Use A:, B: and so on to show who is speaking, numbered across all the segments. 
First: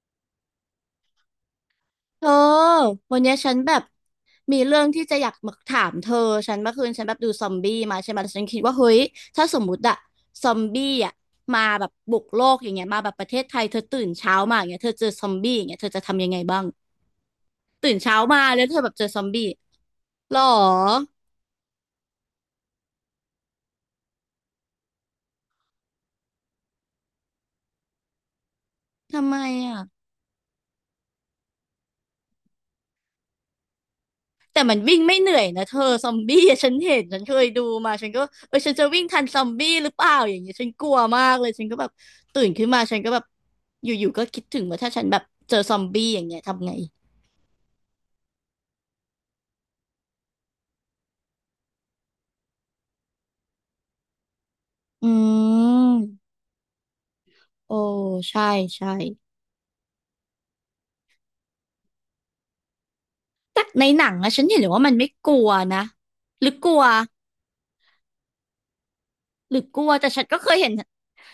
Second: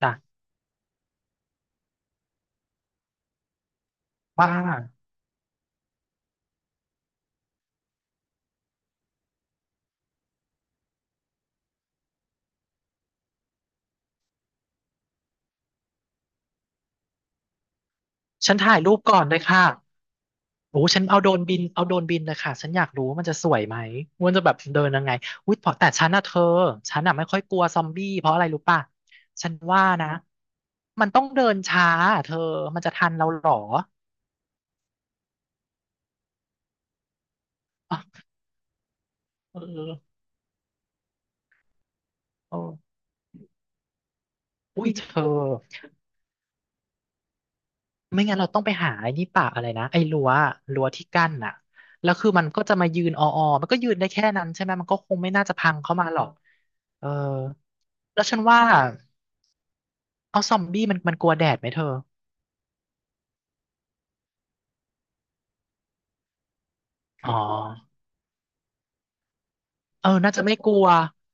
A: จ้ะ
B: เธอวันเนี้ยฉันแบบ
A: ว่า
B: มีเรื่องที่จะอยากมาถามเธอฉันเมื่อคืนฉันแบบดูซอมบี้มาใช่ไหมแล้วฉันคิดว่าเฮ้ยถ้าสมมุติอะซอมบี้อะมาแบบบุกโลกอย่างเงี้ยมาแบบประเทศไทยเธอตื่นเช้ามาอย่างเงี้ยเธอเจอซอมบี้อย่างเงี้ยเธอจะทำยังไงบ้างตื่นเช้ามา
A: ฉัน
B: แล้วเธ
A: ถ่าย
B: อแบ
A: รู
B: บ
A: ป
B: เจอซ
A: ก่อ
B: อ
A: น
B: ม
A: เลย
B: บี้
A: ค่ะ
B: หรอ
A: โอ้ฉันเอาโดรนบินเอาโดรนบินเลยค่ะฉันอยากรู้ว่ามันจะสวยไหมม่นจะแบบเดินยังไงอุ้ยเพราะแต่ฉันอ่ะเธอฉันอ่ะไม่ค่อยกลัวซอมบี้เพราะอะไรรู้ป่ะ
B: ทำไม
A: ฉัน
B: อะ
A: ว่านะมันต้องเดินช้าอะเธอมันจะทันเราเหรอ
B: แต่มันวิ่งไม่เหนื่อยนะเธอซอมบี้อะฉันเห็นฉันเคยดูมาฉัน
A: อ
B: ก็เออฉันจะวิ่งทันซอม
A: เอ
B: บี้หรือเป
A: อ
B: ล่าอย่างเงี้ยฉันกลัวมากเลยฉันก็แบบตื่น
A: เอ
B: ขึ้นมา
A: อ
B: ฉันก็แบบอยู่ๆก็คิดถึงว่า
A: อุ้
B: ถ้า
A: ย
B: ฉั
A: เธ
B: นแบบ
A: อ
B: เจอซอมบี้อย่างเงี้ยทำไง
A: ไม่งั้นเราต้องไปหาไอ้นี่ป่าอะไรนะไอ้รั้วที่กั้นน่ะแล้วคือมันก็จะมายืนอมันก็ยืนได้แค่นั้นใช่ไหมมันก็
B: อื
A: คงไม่น่าจะพังเข้ามาหรอ
B: ม
A: กเออ
B: โอ้
A: แล้วฉัน
B: ใช่
A: ว่า
B: ใช่
A: เอาซอมบี้มันกลัวแดดไหมเธอ
B: แต่ในหนังอะฉันเห็นเลยว่ามันไม่กลัวนะหรือกลัว
A: อ๋อ
B: หรือกลัว
A: เอ
B: แต่
A: อ
B: ฉัน
A: น่า
B: ก็
A: จะ
B: เค
A: ไม่
B: ยเห็
A: ก
B: น
A: ลัว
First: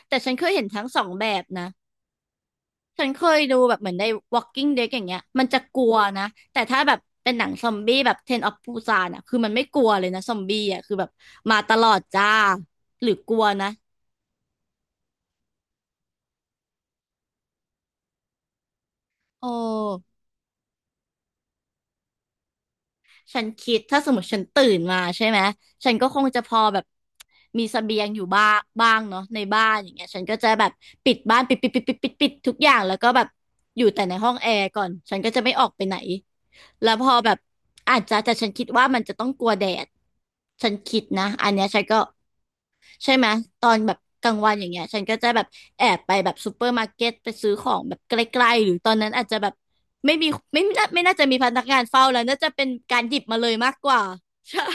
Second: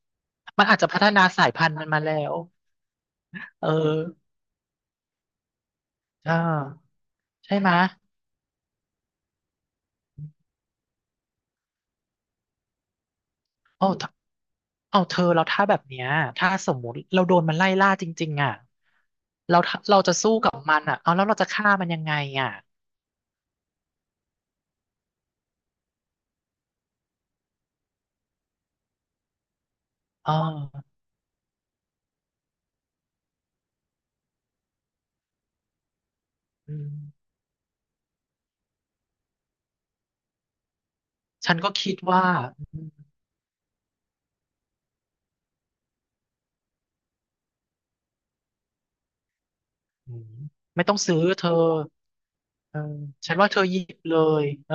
B: แต่ฉันเคยเห็
A: มั
B: น
A: นอาจ
B: ทั้ง
A: จะ
B: ส
A: พั
B: อ
A: ฒ
B: ง
A: นา
B: แบบ
A: สาย
B: นะ
A: พันธุ์มันมาแล้ว
B: ฉันเคยดู
A: เออ
B: แบบเหมือนใน Walking Dead อย่างเงี้ยมันจะกลัวนะ
A: เอ
B: แต่ถ้าแบ
A: อ
B: บเป็นหนัง
A: ใช่
B: ซ
A: ไหม
B: อมบี้แบบ Train of Busan อ่ะคือมันไม่กลัวเลยนะซอมบี้อ่ะคือแบบมาตลอดจ้าหรือกลัวนะ
A: โอ้ถ้าเอาเธอเราถ้าแบบเนี้ยถ้าสมมุติเราโดนมันไล่ล่าจริงๆอ่ะ
B: โอ
A: เราถ้าเราจะ
B: ้
A: สู้กับมันอ่ะเอาแล้วเราจะฆ่ามันยังไงอ่ะ
B: ฉันคิดถ้าสมมติฉันตื่นมาใช่ไหม ฉันก็คงจะพอแบบมีเสบียงอยู่บ้างบ้างเนาะในบ้านอย่างเงี้ยฉัน
A: อ่
B: ก็จะแบบ
A: า
B: ปิดบ้านปิดปิดปิดปิดปิดปิดทุกอย่างแล้วก็แบบอยู่แต่ในห้องแอร์ก่อน ฉันก็จะไม่ออกไปไหน
A: อื
B: แล้วพอ
A: ม
B: แบบอาจจะแต่ฉันคิดว่ามันจะต้องกลัวแดดฉันคิดนะอัน
A: ฉัน
B: เนี้ย
A: ก็
B: ฉัน
A: คิ
B: ก็
A: ดว่า
B: ใช่ไหมตอนแบบกลางวันอย่างเงี้ยฉันก็จะแบบแอบไปแบบซูเปอร์มาร์เก็ตไปซื้อของแบบใกล้ๆหรือตอนนั้นอาจจะแบบ
A: อื
B: ไม่มี
A: ม
B: ไม่
A: ไม่
B: น่า
A: ต้อง
B: ไม่น่า
A: ซื้อ
B: จะมี
A: เธ
B: พ
A: อ
B: นักงานเฝ้าแล้วน่าจะเป็น
A: เออ
B: การหยิบ
A: ฉั
B: มา
A: น
B: เล
A: ว่า
B: ย
A: เธอ
B: มา
A: ห
B: ก
A: ยิ
B: ก
A: บ
B: ว่า
A: เลย
B: ใช่
A: เออ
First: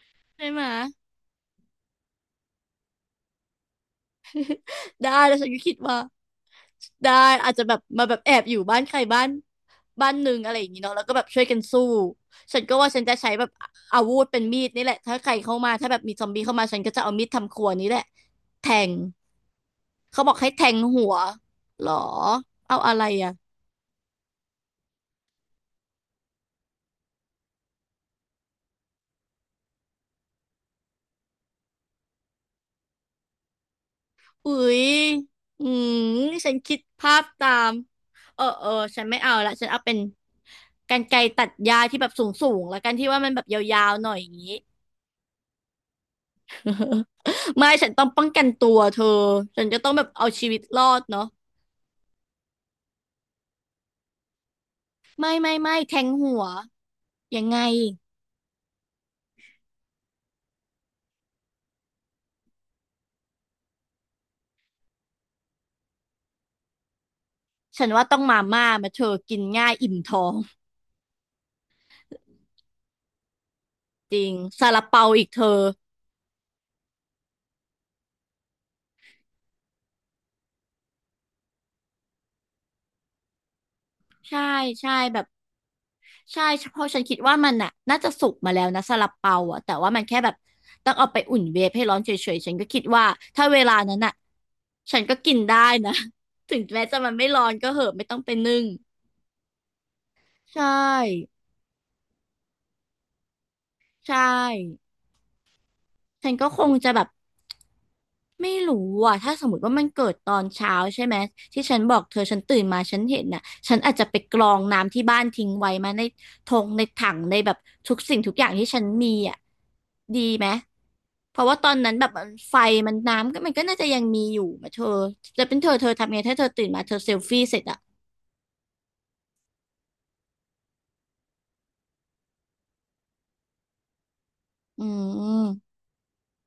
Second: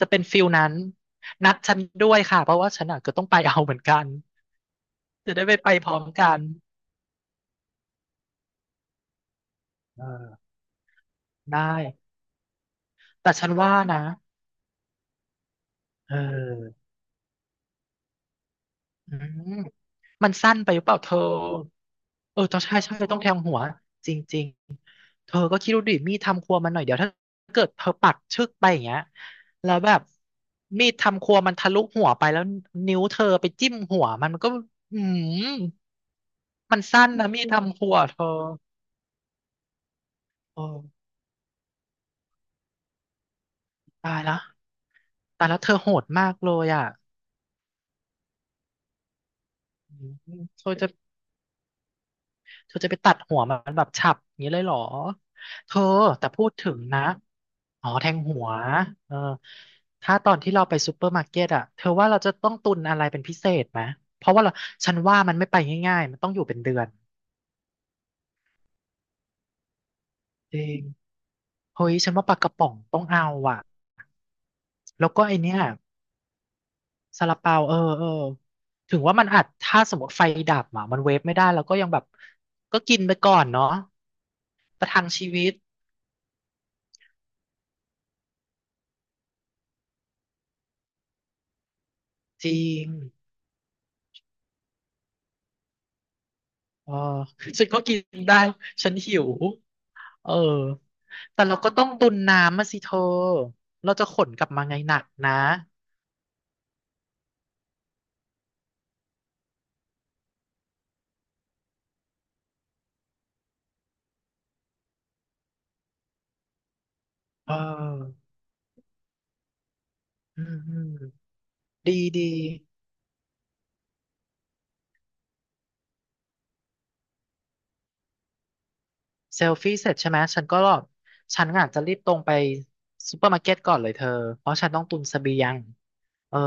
A: จะเป็นฟิ
B: ใช่
A: ล
B: ไหม
A: นั้น นัดฉันด้วยค่ะ เพราะว่าฉันอ่ะก็ต้องไปเอาเหมือนกัน
B: ได้แล้
A: จะ
B: ว
A: ได้
B: ฉัน
A: ไป
B: ก็
A: ไป
B: คิด
A: พร้
B: ว่า
A: อมกัน
B: ได้อาจจะแบบมาแบบแอบอยู่บ้านใครบ้าน
A: เอ
B: บ้านหนึ่ง
A: อ
B: อะไรอย่างงี้เนาะแล้วก็แบบช่วยกั
A: ได้
B: นสู้ฉันก็ว่าฉันจะ
A: แต่
B: ใช้แบ
A: ฉั
B: บ
A: นว่านะ
B: อาวุธเป็นมีดนี่แหละถ้าใครเข้ามาถ้าแบบ
A: เ
B: มีซอมบี้เข้ามาฉั
A: ออ
B: นก็จะเอามีดทำครัวนี้แหละแทง
A: อืม
B: เขา
A: มั
B: บ
A: น
B: อกให้
A: สั้น
B: แท
A: ไป
B: ง
A: หรือเปล่า
B: หั
A: เธ
B: ว
A: อ
B: หรอ
A: เออต้องใช่
B: เอาอะ
A: ใช่
B: ไร
A: ต้องแท
B: อ่ะ
A: งหัวจริงๆ เธอก็คิดดูดิมีดทำครัวมันหน่อยเดี๋ยวถ้าเกิดเธอปักชึกไปอย่างเงี้ยแล้วแบบมีดทำครัวมันทะลุหัวไปแล้วนิ้วเธอไปจิ้มหัวมันมันก็
B: อุ๊ย
A: อืม
B: อืมฉันคิ
A: มั
B: ด
A: นสั้น
B: ภาพ
A: นะมีด
B: ตาม
A: ทำครัวเธ
B: เอ
A: อ
B: อเออฉันไม่เอาละฉันเอาเป็น
A: โอ้
B: กรรไกรตัดหญ้าที่แบบสูงสูงแล้วกันที่ว่ามันแบบยาวๆหน่
A: ตา
B: อย
A: ย
B: อย่า
A: แล
B: ง
A: ว
B: นี้
A: ตายแล้วเธอโหดมากเลยอ่ะ
B: ไม่ฉันต้องป้องกันตัวเธอฉันจะต้อ
A: อื
B: งแบบ
A: ม
B: เอาชีวิต
A: เธอ
B: รอ
A: จะ
B: ดเนาะ
A: เธอจะไปตัดหัวมันแบบฉับอย่างนี้เลยเหรอ
B: ไม่ไม่
A: เธ
B: ไม่
A: อ
B: แทง
A: แต่
B: หั
A: พู
B: ว
A: ดถึงนะ
B: ยังไง
A: อ๋อแทงหัวเออถ้าตอนที่เราไปซูเปอร์มาร์เก็ตอะเธอว่าเราจะต้องตุนอะไรเป็นพิเศษไหมเพราะว่าเราฉันว่ามันไม่ไปง่ายๆ มันต้องอยู่เป็นเดือน
B: ฉันว่าต้องมาม่ามาเธอกินง่ายอิ่มท้อง
A: จริงเฮ้ย ฉันว่าปลากระป๋องต้องเอาอ่ะ
B: จริงซาลาเปา
A: แล้วก็
B: อีก
A: ไอ
B: เธ
A: เนี้
B: อ
A: ยซาลาเปาเออเออถึงว่ามันอัจถ้าสมมติไฟดับอ่ะมันเวฟไม่ได้แล้วก็ยังแบบก็กินไปก่อนเนาะ
B: ใช่
A: ประ
B: ใช่
A: ทัง
B: แบบ
A: ชีวิต
B: ใช่เพราะฉันคิดว่ามันน่ะน่าจะสุกมาแล้วนะซาลาเปาอ่ะแต่ว่ามันแค่แบบต้องเอาไปอุ่นเวฟให้ร้อนเฉยๆ
A: จ
B: ฉัน
A: ริ
B: ก็คิด
A: ง
B: ว่าถ้าเวลานั้นน่ะฉันก็กินได้นะ ถึงแม้
A: เออ
B: จะมันไม่ร้อน
A: ฉั
B: ก็
A: น
B: เห
A: ก็
B: อะ
A: กิน
B: ไม่ต้องไป
A: ได้
B: นึ่ง
A: ฉันหิวเออ
B: ใช่
A: แต่เราก็ต้องตุนน้ำมาสิเธอเราจะข
B: ใช่
A: นกลับมาไงหนักนะ
B: ฉันก็คงจะแบบไม่รู้อ่ะถ้าสมมติว่ามันเกิดตอนเช้าใช่ไหมที่ฉันบอกเธอฉันตื่นมาฉันเห็นน่ะฉันอาจจะไปกรองน้ำที่บ้านทิ้งไว้มาในทงในถังในแบ
A: เอ
B: บทุกสิ่
A: อ
B: งทุกอย่างที่ฉันมีอ่ะดี
A: อื
B: ไหม
A: มอืม
B: เพราะว่าตอนนั้น
A: ดี
B: แบบมัน
A: ดี
B: ไฟมันน้ำก็มันก็น่าจะยังมีอยู่มาเธอจะเป็นเธอเธอทำไงถ้าเธอตื่นมาเธอเซลฟี่เสร็จอ่ะ
A: เซลฟี่เสร็จใช่ไหม ฉันก็ฉันอาจจะรีบตรงไปซูเปอร์มาร์เก็ตก่อนเลยเธอ เพราะฉันต้อ
B: อื
A: งตุนเสบียง
B: ม
A: เออ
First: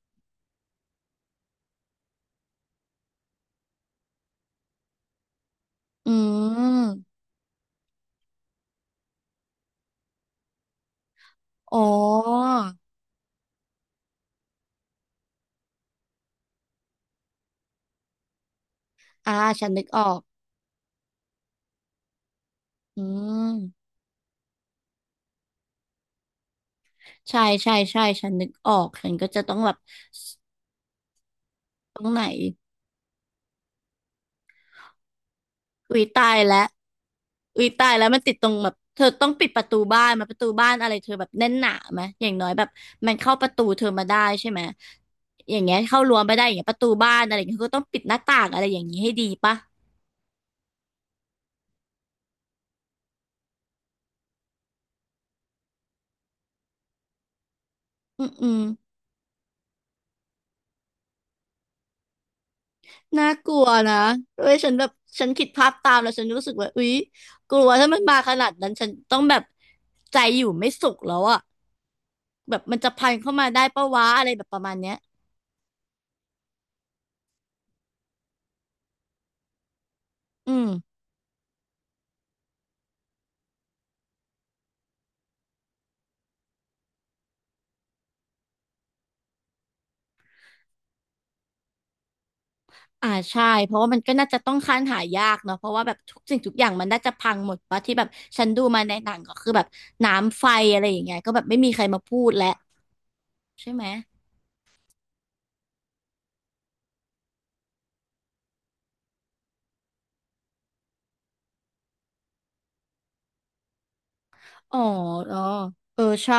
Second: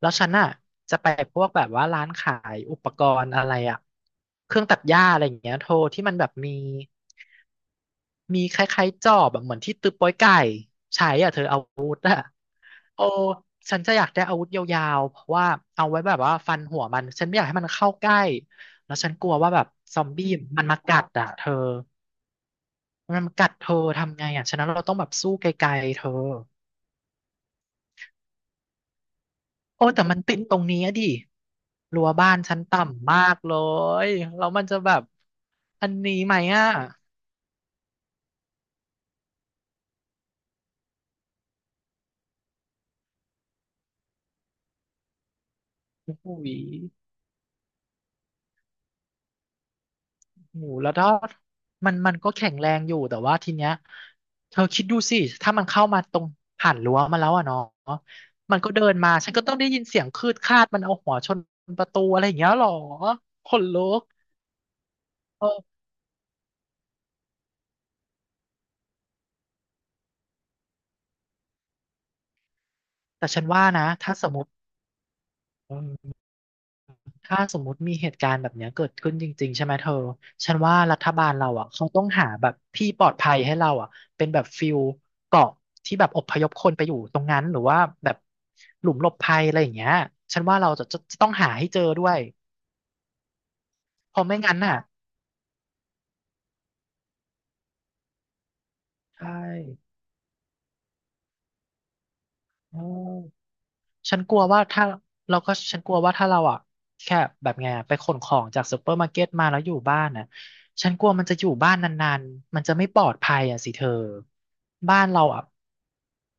A: แล้วฉันน่ะจะไปพวกแบบว่าร้านขายอุปกรณ์อะไรอะเครื่องตัดหญ้าอะไรอย่างเงี้ยโทรที่
B: อื
A: มันแบบมี
B: ม
A: มีคล้ายๆจอบแบบเหมือนที่ตึกโป๊ยไก่ใช้อ่ะเธอเอา
B: อ๋อ
A: โอ้ ฉันจะอยากได้อาวุธยาวๆเพราะว่าเอาไว้แบบว่าฟันหัวมันฉันไม่อยากให้มันเข้าใกล้แล้วฉันกลั
B: อ่า
A: วว่าแบ
B: ฉั
A: บ
B: นนึก
A: ซ
B: อ
A: อม
B: อก
A: บี้มันมากัดอ่ะเธอ
B: อื
A: มันกัด
B: ม
A: เธอทำไงอ่ะฉะนั้นเราต้องแบบสู้ไกลๆเธอ
B: ใช่ใช่ใช่ฉันนึกออกฉันก็จะต้องแบบ
A: โอ้แต่มันติดตรงนี้อะดิ
B: ตร
A: รั้
B: ง
A: ว
B: ไหน
A: บ้านชั้นต่ำมากเลยแล้วมันจะแบบอัน
B: อุ้ย
A: นี้
B: ตา
A: ไหม
B: ยแล้ว
A: อ่ะ
B: อุ้ยตายแล้วมันติดตรงแบบเธอต้องปิดประตูบ้านมาประตูบ้านอะไรเธอแบบแน่นหนาไหมอย่างน้อยแบบมันเข้าประตูเธอมาได้ใช่ไหมอย่างเงี้ยเข้า
A: โอ้
B: รั้ว
A: โห
B: ไม่ได้อย่างเงี้ยประตูบ้านอะไรอย่างเงี้ยเธอก็ต้องปิดหน้าต่างอะไรอย่างงี้ให้ดีปะ
A: หมูแล้วทอดมันก็แข็งแรงอยู่แต่ว่าทีเนี้ยเธอคิดดูสิ ถ้ามันเข้ามาตรงผ่านรั้วมาแล้วอ่ะเนาะ
B: อืมอื
A: มัน
B: ม
A: ก็เดินมาฉันก็ต้องได้ยินเสียงคืดคาดมันเอาหัวชนประตูอะไรอย่างเงี้ยหรอ
B: น่าก
A: ข
B: ลั
A: น
B: ว
A: ลุ
B: นะ
A: ก
B: เว้ยฉันแบบฉันคิดภาพ
A: เออ
B: ตามแล้วฉันรู้สึกว่าอุ๊ยกลัวถ้ามันมาขนาดนั้นฉันต้องแบบใจอยู่ไม่สุขแล้วอะแบบมันจะพัน
A: แต่
B: เข้า
A: ฉัน
B: มาได้
A: ว่า
B: ปะ
A: นะ
B: วะ
A: ถ้า
B: อะ
A: ส
B: ไร
A: มม
B: แบบ
A: ติ
B: ประมาณเนี้ย
A: ถ้าสมมุติมีเหตุการณ์แบบเนี้ยเกิดขึ้นจริงๆใช่ไหมเธอ
B: อื
A: ฉันว่า
B: ม
A: รัฐบาลเราอ่ะเขาต้องหาแบบที่ปลอดภัยให้เราอ่ะเป็นแบบฟิลเกาะที่แบบอพยพคนไปอยู่ตรงนั้นหรือว่าแบบหลุมหลบภัยอะไรอย่างเงี้ยฉันว่าเราจะต้องหาให้เจอด้วย
B: อ่าใช่เพราะว่ามันก็
A: เพราะ
B: น่า
A: ไม่
B: จะต้อ
A: งั้
B: ง
A: น
B: ค้า
A: น่ะ
B: นหายากเนาะเพราะว่าแบบทุกสิ่งทุกอย่างมันน่าจะพังหมดปะที่แบบฉันดูมาในหนัง
A: ใช่
B: ก็คือแบบน้ำไฟอะไรอย่างเงี้ยก็แบบไม่มีใครมาพูดแล้ว
A: เออ
B: ใช่ไหม
A: ฉันกลัวว่าถ้าเราก็ฉันกลัวว่าถ้าเราอ่ะแค่แบบไงอะไปขนของจากซูเปอร์มาร์เก็ตมาแล้วอยู่บ้านน่ะฉันกลัวมันจะอยู่บ้านนานๆมันจะไม่ปลอดภัยอ่ะสิเธอ
B: อ๋อ
A: บ้านเรา
B: อ๋อ
A: อ่ะ
B: เออ ใช่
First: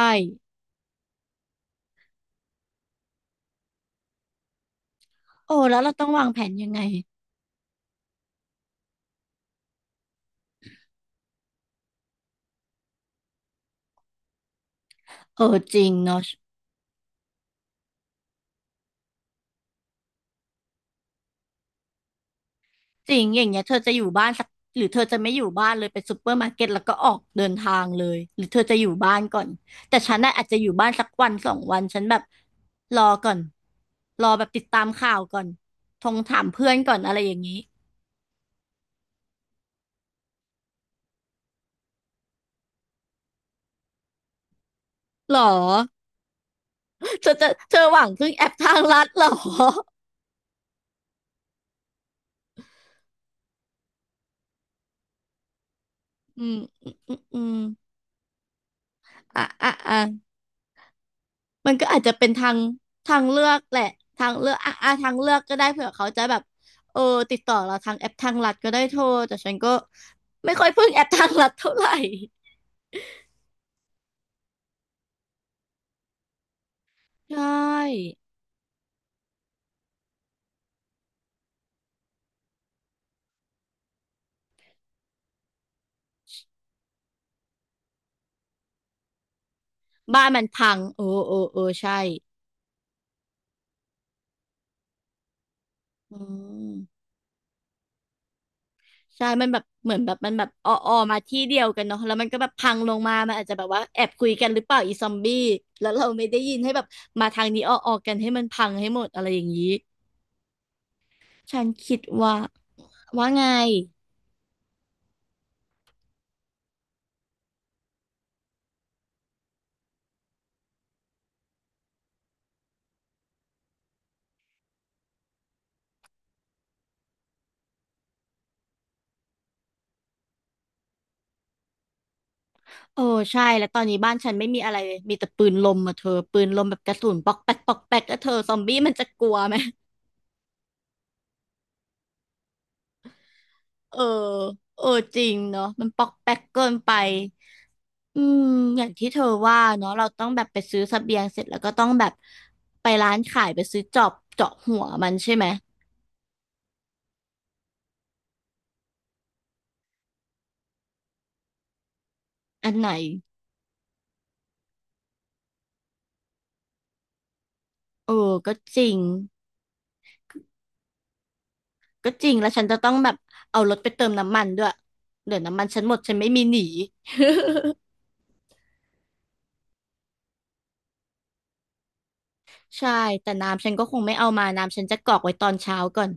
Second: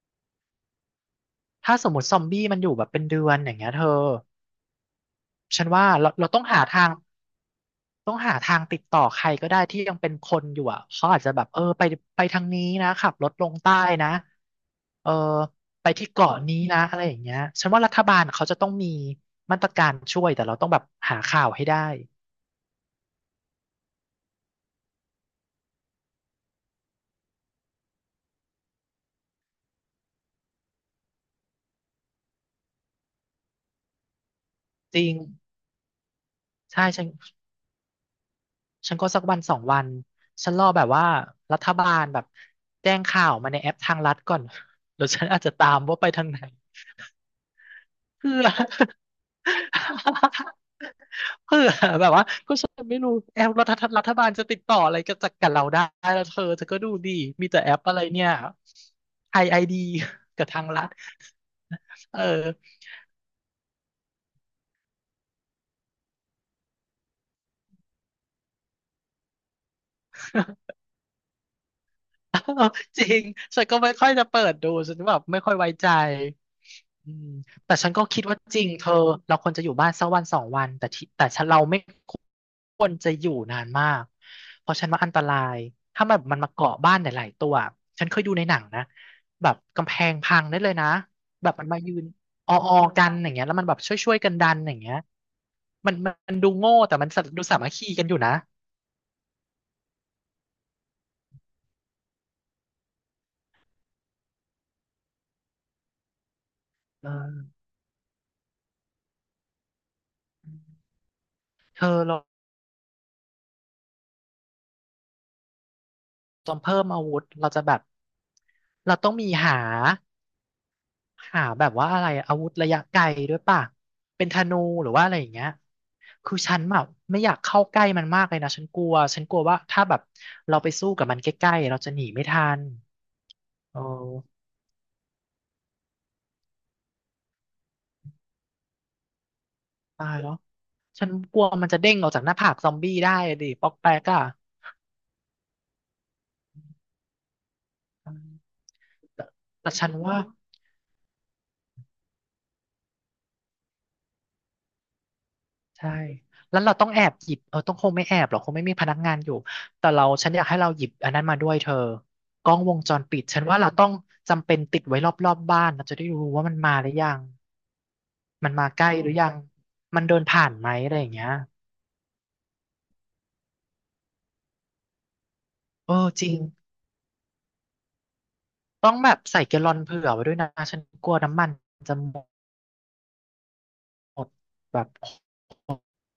A: ถ้าสมมติซอมบี้มันอยู่แบบเป็นเดือนอย่างเงี้ยเธอ
B: โอ้
A: ฉัน
B: แล้ว
A: ว่า
B: เราต้อ
A: เรา
B: งวา
A: เรา
B: งแผ
A: ต้อง
B: น
A: หา
B: ยังไง
A: ทางต้องหาทางติดต่อใครก็ได้ที่ยังเป็นคนอยู่อ่ะเขาอาจจะแบบเออไปไปทางนี้นะขับรถลงใต้นะเออ
B: เออจริ
A: ไป
B: ง
A: ที่
B: เนาะ
A: เกาะนี้นะอะไรอย่างเงี้ยฉันว่ารัฐบาลเขาจะต้องมีมาตรการช่วยแต่เราต้องแบบหาข่าวให้ได้
B: จริงอย่างเงี้ยเธอจะอยู่บ้านสักหรือเธอจะไม่อยู่บ้านเลยไปซูเปอร์มาร์เก็ตแล้วก็ออกเดินทางเลยหรือเธอจะอยู่บ้านก่อนแต่ฉันน่ะอาจจะอยู่บ้านสักวันสองวันฉันแบบรอก่อนแบบติดตาม
A: จริ
B: ข่า
A: ง
B: วก่อนทงถามเพื่อน
A: ใช่
B: ก่อน
A: ฉัน
B: อะไรอย่างนี้
A: ฉันก็สักวันสองวันฉันรอแบบว่ารัฐบาลแบบแจ้งข่าวมาในแอปทางรัฐก่อน แล้วฉัน
B: หรอ
A: อาจจะตามว่าไปทางไหน
B: เธอหวังพึ่ง
A: เผื่
B: แอ
A: อ
B: ปทางลัดหรอ
A: เผื่อแบบว่าก็ฉันไม่รู้แอปรัฐรัฐบาลจะติดต่ออะไรกับจากกับเราได้แล้วเธ
B: อื
A: อ
B: ม
A: เธอก็
B: อื
A: ดู
B: มอื
A: ดี
B: มอื
A: มี
B: ม
A: แต่แอปอะไรเนี่ยไอ
B: อ่ะ
A: ไอ
B: อ่ะ
A: ดี
B: อ่ะ
A: กับทางรัฐ
B: มันก็อาจจะ
A: เออ
B: เป็นทางเลือกแหละทางเลือกอ่ะอ่ะทางเลือกก็ได้เผื่อเขาจะแบบเออติดต่อเราทางแอปทางลัดก็ได้โทรแต่ฉันก็ไม่ค่อยพึ่งแอปทางลัดเท่าไหร่
A: จริงฉันก็ไม่ค่อยจะเปิดดูฉันแบบไม่ค่อยไว้ใจอื ม
B: ใช
A: แต่ฉันก็
B: ่
A: คิดว่าจริงเธอเราควรจะอยู่บ้านสักวันสองวันแต่ฉันเราไม่ควรจะอยู่นานมากเพราะฉันว่าอันตรายถ้ามันมาเกาะบ้านหลายๆตัวฉันเคยดูในหนังนะแบบกำแพง
B: บ้าน
A: พั
B: มั
A: ง
B: น
A: ได้เล
B: พั
A: ย
B: ง
A: นะ
B: โอ้โอ้
A: แบบ
B: โอ้
A: มันมายื
B: ใช่
A: นอออกันอย่างเงี้ยแล้วมันแบบช่วยๆกันดันอย่างเงี้ยมันม
B: อื
A: ันดูโง่แต่
B: ม
A: มันดูสามัคคีกันอยู่นะ
B: ใช่มันแบบเหมือนแบบมันแบบออออมาที่เดียวกันเนาะแล้วมันก็แบบพังลงมามันอาจจะแบบว่าแอบคุยกันหรือเปล่าอีซอมบี้แล้วเราไม่ได้ยินให้แบบ
A: เอ
B: มาทาง
A: อ
B: นี้ออออกันให้มันพังให้หมดอะไรอย่างนี้ฉัน
A: เธ
B: คิ
A: อ
B: ด
A: เรา
B: ว่าว่าไง
A: จนเพิ่มอาวุธเราจะแบบเราต้องมีหาหาแบบว่าอะไรอาวุธระยะไกลด้วยป่ะเป็นธนูหรือว่าอะไรอย่างเงี้ยคือฉันแบบไม่อยากเข้าใกล้มันมากเลยนะฉันกลัวว่าถ้าแบบเราไปสู้กับมันใกล้ๆเราจะหนีไม่ทัน
B: โอ้ใช่แล้วต
A: โอ
B: อนนี้บ้านฉัน
A: ้
B: ไม่มีอะไรเลยมีแต่ปืนลมอะเธอปืนลมแบบกระสุนปอกแป๊กปอกแป๊กแล้วเธอซอมบี้มันจะกลัวไหม
A: ตายแล้วฉันกลัวมันจะเด้งออกจากหน้าผากซอมบี้ได้อะดิปอกแป
B: เออ
A: กอะ
B: เออจริงเนาะมันปอกแป๊กเกินไป
A: อื
B: อื
A: ม
B: มอย่างที่เธ
A: แต่
B: อว่า
A: แต่ฉั
B: เนาะ
A: น
B: เรา
A: ว่า
B: ต้องแบบไปซื้อเสบียงเสร็จแล้วก็ต้องแบบไปร้านขายไปซื้อจอบเจาะหัวมันใช่ไหม
A: ใช่ แล้วเราต้องแอบหยิบเออต้องคงไม่แอบหรอกคงไม่มีพนักงานอยู่ แต่เราฉันอยากให้เราหยิบอันนั้นมาด้วยเธอกล้อง
B: อั
A: ว
B: น
A: ง
B: ไหน
A: จรปิดฉันว่าเราต้องจำเป็นติดไว้รอบบ้านเราจะได้รู้ว่ามันมาหรือยัง
B: เออ
A: มัน
B: ก็
A: มา
B: จ
A: ใก
B: ริ
A: ล้
B: ง
A: หรือยัง มันเดินผ่านไหมอะไรอย่างเงี้ย
B: ก็จริงแล้วฉันจะต้องแบบเอารถไปเติมน้ำมันด้วยเดี๋ยวน้ำมันฉันห
A: เอ
B: มด
A: อ
B: ฉัน
A: จ
B: ไม่
A: ริง
B: มีหนี
A: ต้องแบบใส่แกลลอนเผื่อไว้ด้วยนะฉันกลัวน้ำมันจะหม
B: ใช่แต่น้ำฉันก็คงไม่เอา
A: ด
B: มาน้ำ
A: แบ
B: ฉัน
A: บ
B: จะกรอกไว้ตอนเช้าก่อน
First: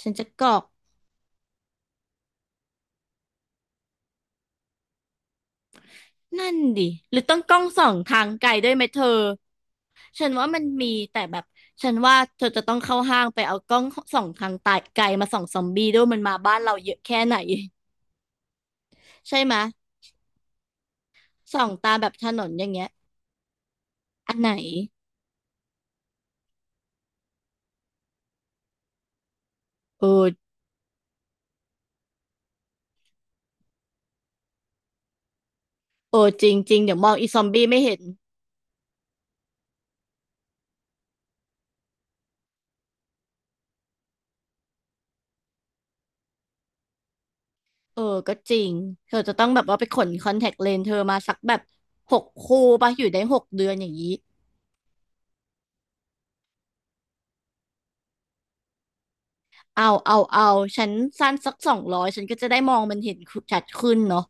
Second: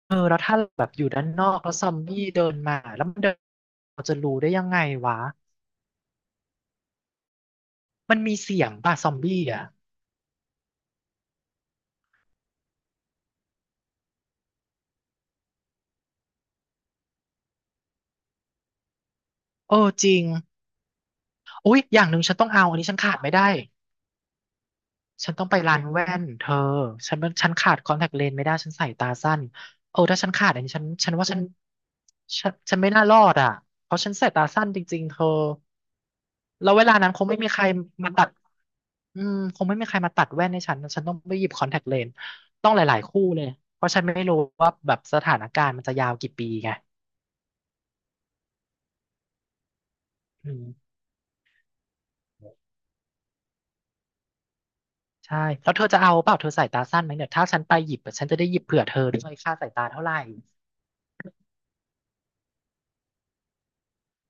B: ฉัน
A: เออ
B: จะ
A: แล้ว
B: กร
A: ถ้า
B: อก
A: แบบอยู่ด้านนอกแล้วซอมบี้เดินมาแล้วมันเดินเราจะรู้ได้ยังไงวะ
B: นั่นดิหรือต้องกล้องส่อง
A: มัน
B: ทาง
A: มี
B: ไกล
A: เสีย
B: ด้
A: ง
B: วยไหม
A: ป่ะ
B: เธ
A: ซอม
B: อ
A: บี้อ่ะ
B: ฉันว่ามันมีแต่แบบฉันว่าเธอจะต้องเข้าห้างไปเอากล้องส่องทางไกลมาส่องซอมบี้ด้วยมันมาบ้านเราเยอะแค่ไหนใช่ไหมย
A: เออจริง
B: ส่อง
A: อุ๊ย
B: ตา
A: อ
B: แบ
A: ย่าง
B: บ
A: หนึ่ง
B: ถ
A: ฉัน
B: น
A: ต้อ
B: น
A: ง
B: อ
A: เอา
B: ย่าง
A: อัน
B: เงี้
A: นี้
B: ย
A: ฉันขาดไม่ได้
B: อันไหน
A: ฉันต้องไปร้านแว่นเธอฉันขาดคอนแทคเลนส์ไม่ได้ฉันใส่ตาสั้น เออ
B: เอ
A: ถ้าฉันขาดอันนี้ฉันว่าฉัน ฉันไม่น่ารอดอ่ะเพราะฉันใส่ตาสั้นจริงๆเธอ
B: เอจริง
A: แล้
B: จ
A: ว
B: ริง
A: เว
B: เดี๋
A: ลา
B: ยวม
A: นั้
B: อ
A: น
B: ง
A: ค
B: อี
A: ง
B: ซ
A: ไม่
B: อม
A: มีใคร
B: บี้ไม่เห็น
A: มาตัดอืมคงไม่มีใครมาตัดแว่นให้ฉัน ฉันต้องไปหยิบคอนแทคเลนส์ต้องหลายๆคู่เลยเพราะฉันไม่รู้ว่าแบบสถานการณ์มันจะยาวกี่ปีไง
B: เออก็จริงเธอจะต้องแบบว่าไปขนคอนแท
A: อื
B: คเลนส์
A: ม
B: เธอมาสักแบบหกคู่ปะอยู่ได้หกเดือนอย่างนี้
A: ใช่แล้วเธอจะเอาเปล่าเธอสายตาสั้นไหมเนี่ยถ้าฉันไปหยิบอะฉันจะได้หยิบเผื่อเธอด้วยค่าสาย
B: เอา
A: ตาเท่าไห
B: เอา
A: ร่
B: เอาฉันสั้นสักสองร้อยฉันก็จะได้มองมันเห็นชัดขึ้นเนาะ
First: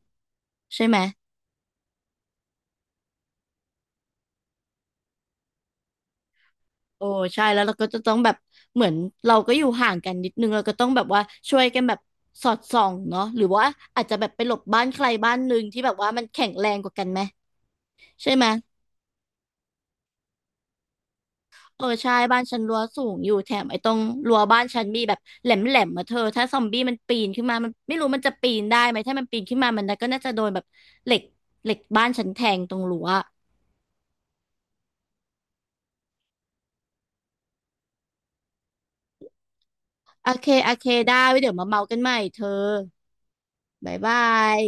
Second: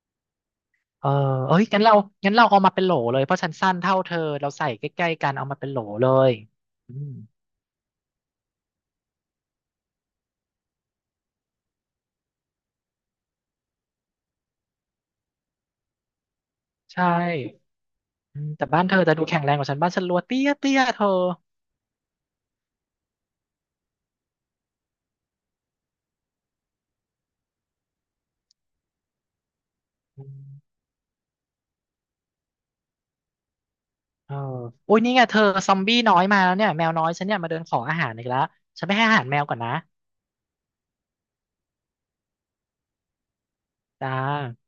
B: ใช่ไหม
A: เออเอ้ยงั้นเราเอามาเป็นโหลเลยเพราะฉันสั้นเท่าเธอเราใส่ใกล้ๆกันเอามาเป็นโหลเลยอื
B: โอ้
A: ม
B: ใช่แล้วเราก็จะต้องแบบเหมือนเราก็อยู่ห่างกันนิดนึงเราก็ต้องแบบว่าช่วยกันแบบสอดส่องเนาะหรือว่าอาจจะแบบไปหลบบ้านใครบ้านหนึ่งที่แบบว่ามันแข็งแรงกว่า
A: ใช
B: กันไหม
A: ่
B: ใช่
A: อื
B: ไหม
A: มแต่บ้านเธอจะดูแข็งแรงกว่าฉันบ้านฉันรัวเตี้ยเธอ
B: เออใช่บ้านฉันรั้วสูงอยู่แถมไอ้ตรงรั้วบ้านฉันมีแบบแหลมแหลมมาเธอถ้าซอมบี้มันปีนขึ้นมามันไม่รู้มันจะปีนได้ไหมถ้ามันปีนขึ้นมามันก็น่า
A: อื
B: จะโด
A: ม
B: นแบบเหล็กเหล็กบ้านฉันแทงตรงรั้ว
A: เออโอุ้ยนี่ไงเธอซอมบี้น้อยมาแล้วเนี่ยแมวน้อยฉันเนี่ยมาเดินขออาหารอีกแล้ว ฉันไปให้อาหารแมวก่อนนะ
B: โอเคโอเคได้ไว้เดี๋ยวมาเมากันใหม่เธอบ๊าย
A: จ้า
B: บาย